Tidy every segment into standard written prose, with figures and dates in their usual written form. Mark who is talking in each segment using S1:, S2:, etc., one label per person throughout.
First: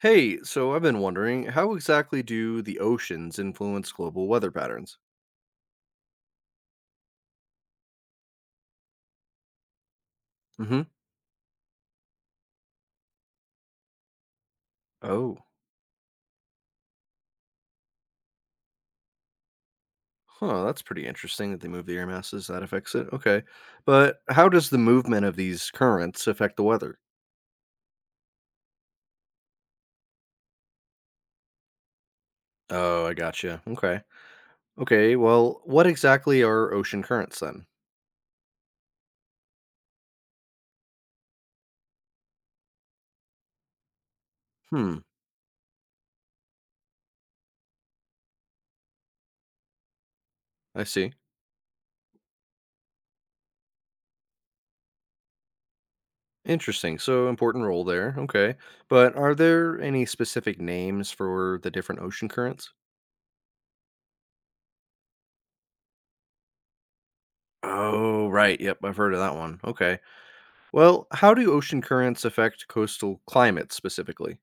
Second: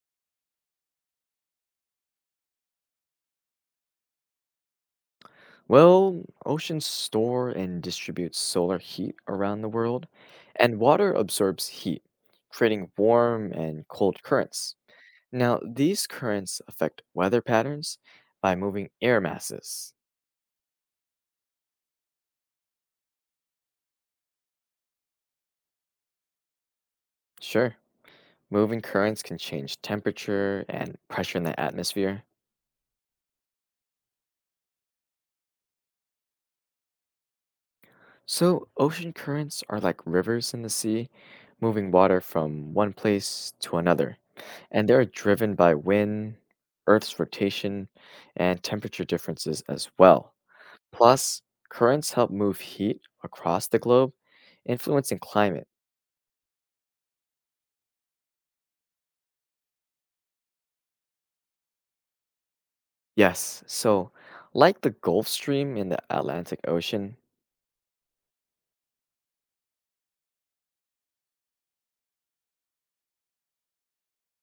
S1: Hey, so I've been wondering, how exactly do the oceans influence global weather patterns?
S2: Well, oceans store and distribute solar heat around the world, and
S1: Mm-hmm.
S2: water absorbs heat, creating warm and cold currents.
S1: Oh,
S2: Now, these currents affect weather patterns by moving air masses.
S1: huh, that's pretty interesting that they move the air masses. That affects it. Okay. But how does the movement of these currents affect the weather?
S2: Sure, moving currents can change temperature and pressure in the atmosphere.
S1: Oh, I gotcha. Okay. Okay, well, what exactly are ocean currents then?
S2: So, ocean currents are like rivers in the sea, moving water from one place to another. And they
S1: Hmm,
S2: are driven by wind, Earth's rotation, and temperature differences as well.
S1: I see.
S2: Plus, currents help move heat across the globe, influencing climate.
S1: Interesting. So, important role there. Okay. But are there any specific names for the different ocean currents?
S2: Yes, so like the Gulf Stream in the Atlantic Ocean,
S1: Oh, right. Yep, I've heard of that one. Okay. Well, how do ocean currents affect coastal climates specifically?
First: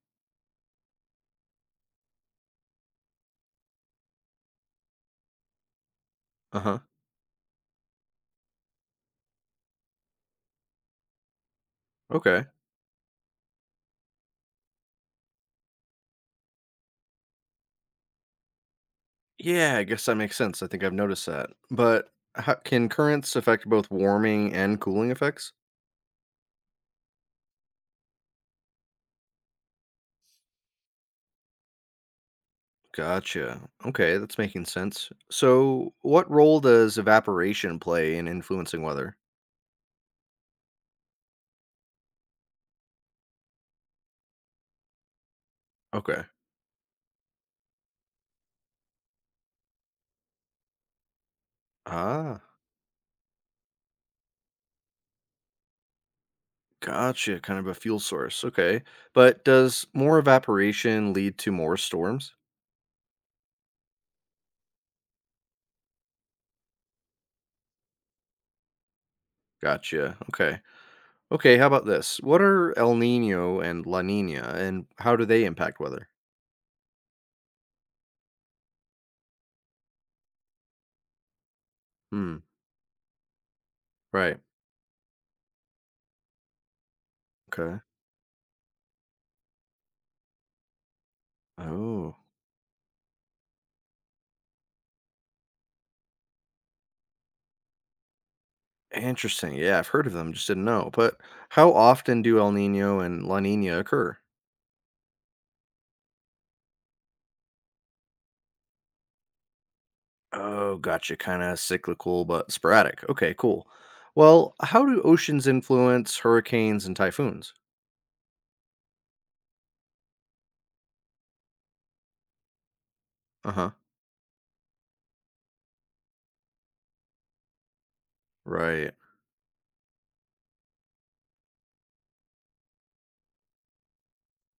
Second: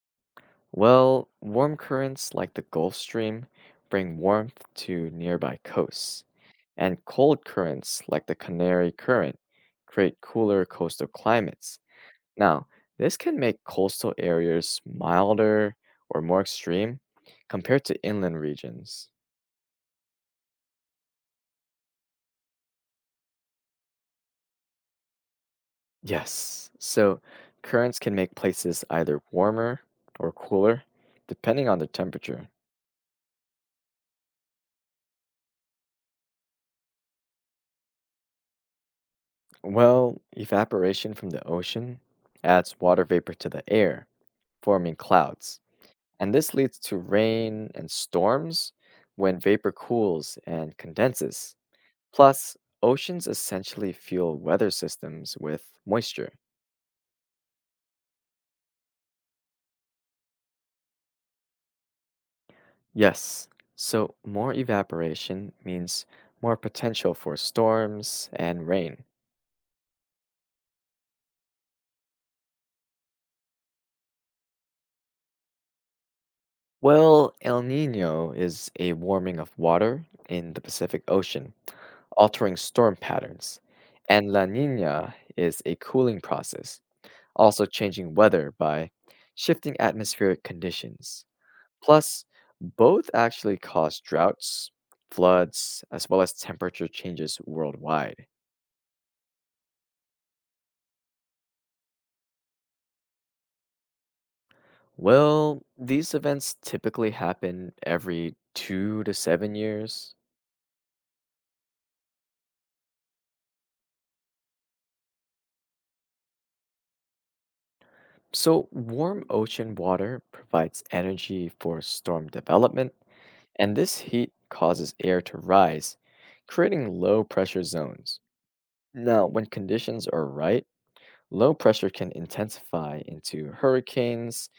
S2: well, warm currents like the Gulf Stream bring warmth to nearby coasts,
S1: Uh huh.
S2: and cold currents like the Canary Current create cooler coastal climates.
S1: Okay.
S2: Now, this can make coastal areas milder or more extreme compared to inland regions.
S1: Yeah, I guess that makes sense. I think I've noticed that. But how, can currents affect both warming and cooling effects?
S2: Yes, so currents can make places either warmer or cooler depending on the temperature.
S1: Gotcha. Okay, that's making sense. So, what role does evaporation play in influencing weather?
S2: Well, evaporation from the ocean adds water vapor to the air, forming clouds,
S1: Okay.
S2: and this leads to rain and storms when vapor cools and condenses.
S1: Ah,
S2: Plus, oceans essentially fuel weather systems with moisture.
S1: gotcha. Kind of a fuel source. Okay. But does more evaporation lead to more storms?
S2: Yes, so more evaporation means more potential for storms and rain.
S1: Gotcha. Okay. Okay, how about this? What are El Nino and La Nina, and how do they impact weather?
S2: Well, El Nino is a warming of water in the Pacific Ocean,
S1: Hmm.
S2: altering storm patterns, and
S1: Right.
S2: La Nina is a cooling process also
S1: Okay.
S2: changing weather by shifting atmospheric conditions.
S1: Oh,
S2: Plus, both actually cause droughts, floods, as well as temperature changes worldwide.
S1: interesting. Yeah, I've heard of them, just didn't know. But how often do El Nino and La Nina occur?
S2: Well, these events typically happen every 2 to 7 years.
S1: Oh, gotcha. Kind of cyclical, but sporadic. Okay, cool. Well, how do oceans influence hurricanes and typhoons?
S2: So, warm ocean water provides energy for storm development,
S1: Uh huh.
S2: and this heat causes air to rise, creating low pressure zones.
S1: Right.
S2: Now, when conditions are right, low pressure can intensify into hurricanes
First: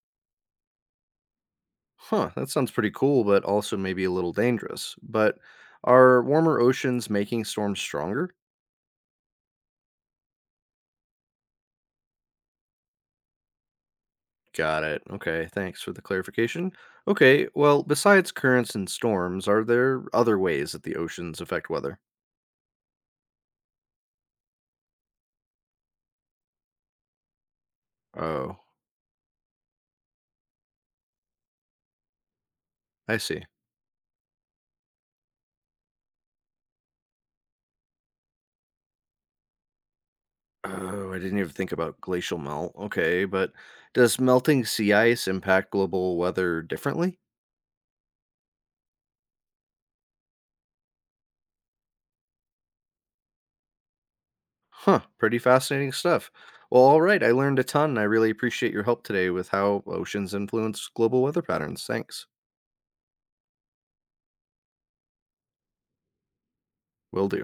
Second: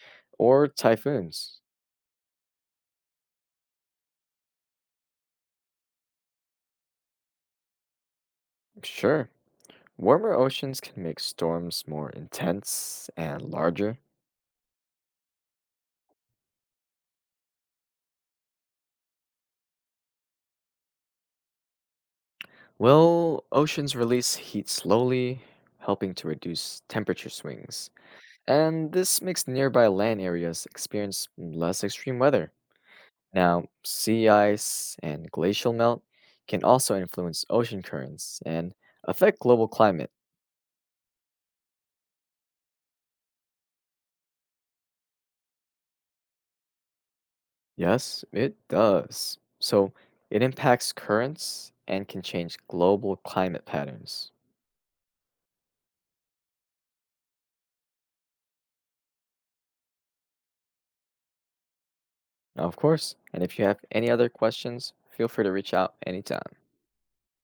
S2: or typhoons.
S1: Huh. That sounds pretty cool, but also maybe a little dangerous. But are warmer oceans making storms stronger?
S2: Sure, warmer oceans can make storms more intense and larger.
S1: Got it. Okay, thanks for the clarification. Okay, well, besides currents and storms, are there other ways that the oceans affect weather?
S2: Well, oceans release heat slowly, helping to reduce temperature swings.
S1: Oh,
S2: And this makes nearby land areas experience less extreme weather.
S1: I see.
S2: Now, sea ice and glacial melt can also influence ocean currents and affect global climate.
S1: Oh, I didn't even think about glacial melt. Okay, but does melting sea ice impact global weather differently?
S2: Yes, it does. So it impacts currents and can change global climate patterns.
S1: Huh, pretty fascinating stuff. Well, all right, I learned a ton. I really appreciate your help today with how oceans influence global weather patterns. Thanks.
S2: Of course, and if you have any other questions, feel free to reach out anytime.
S1: Will do.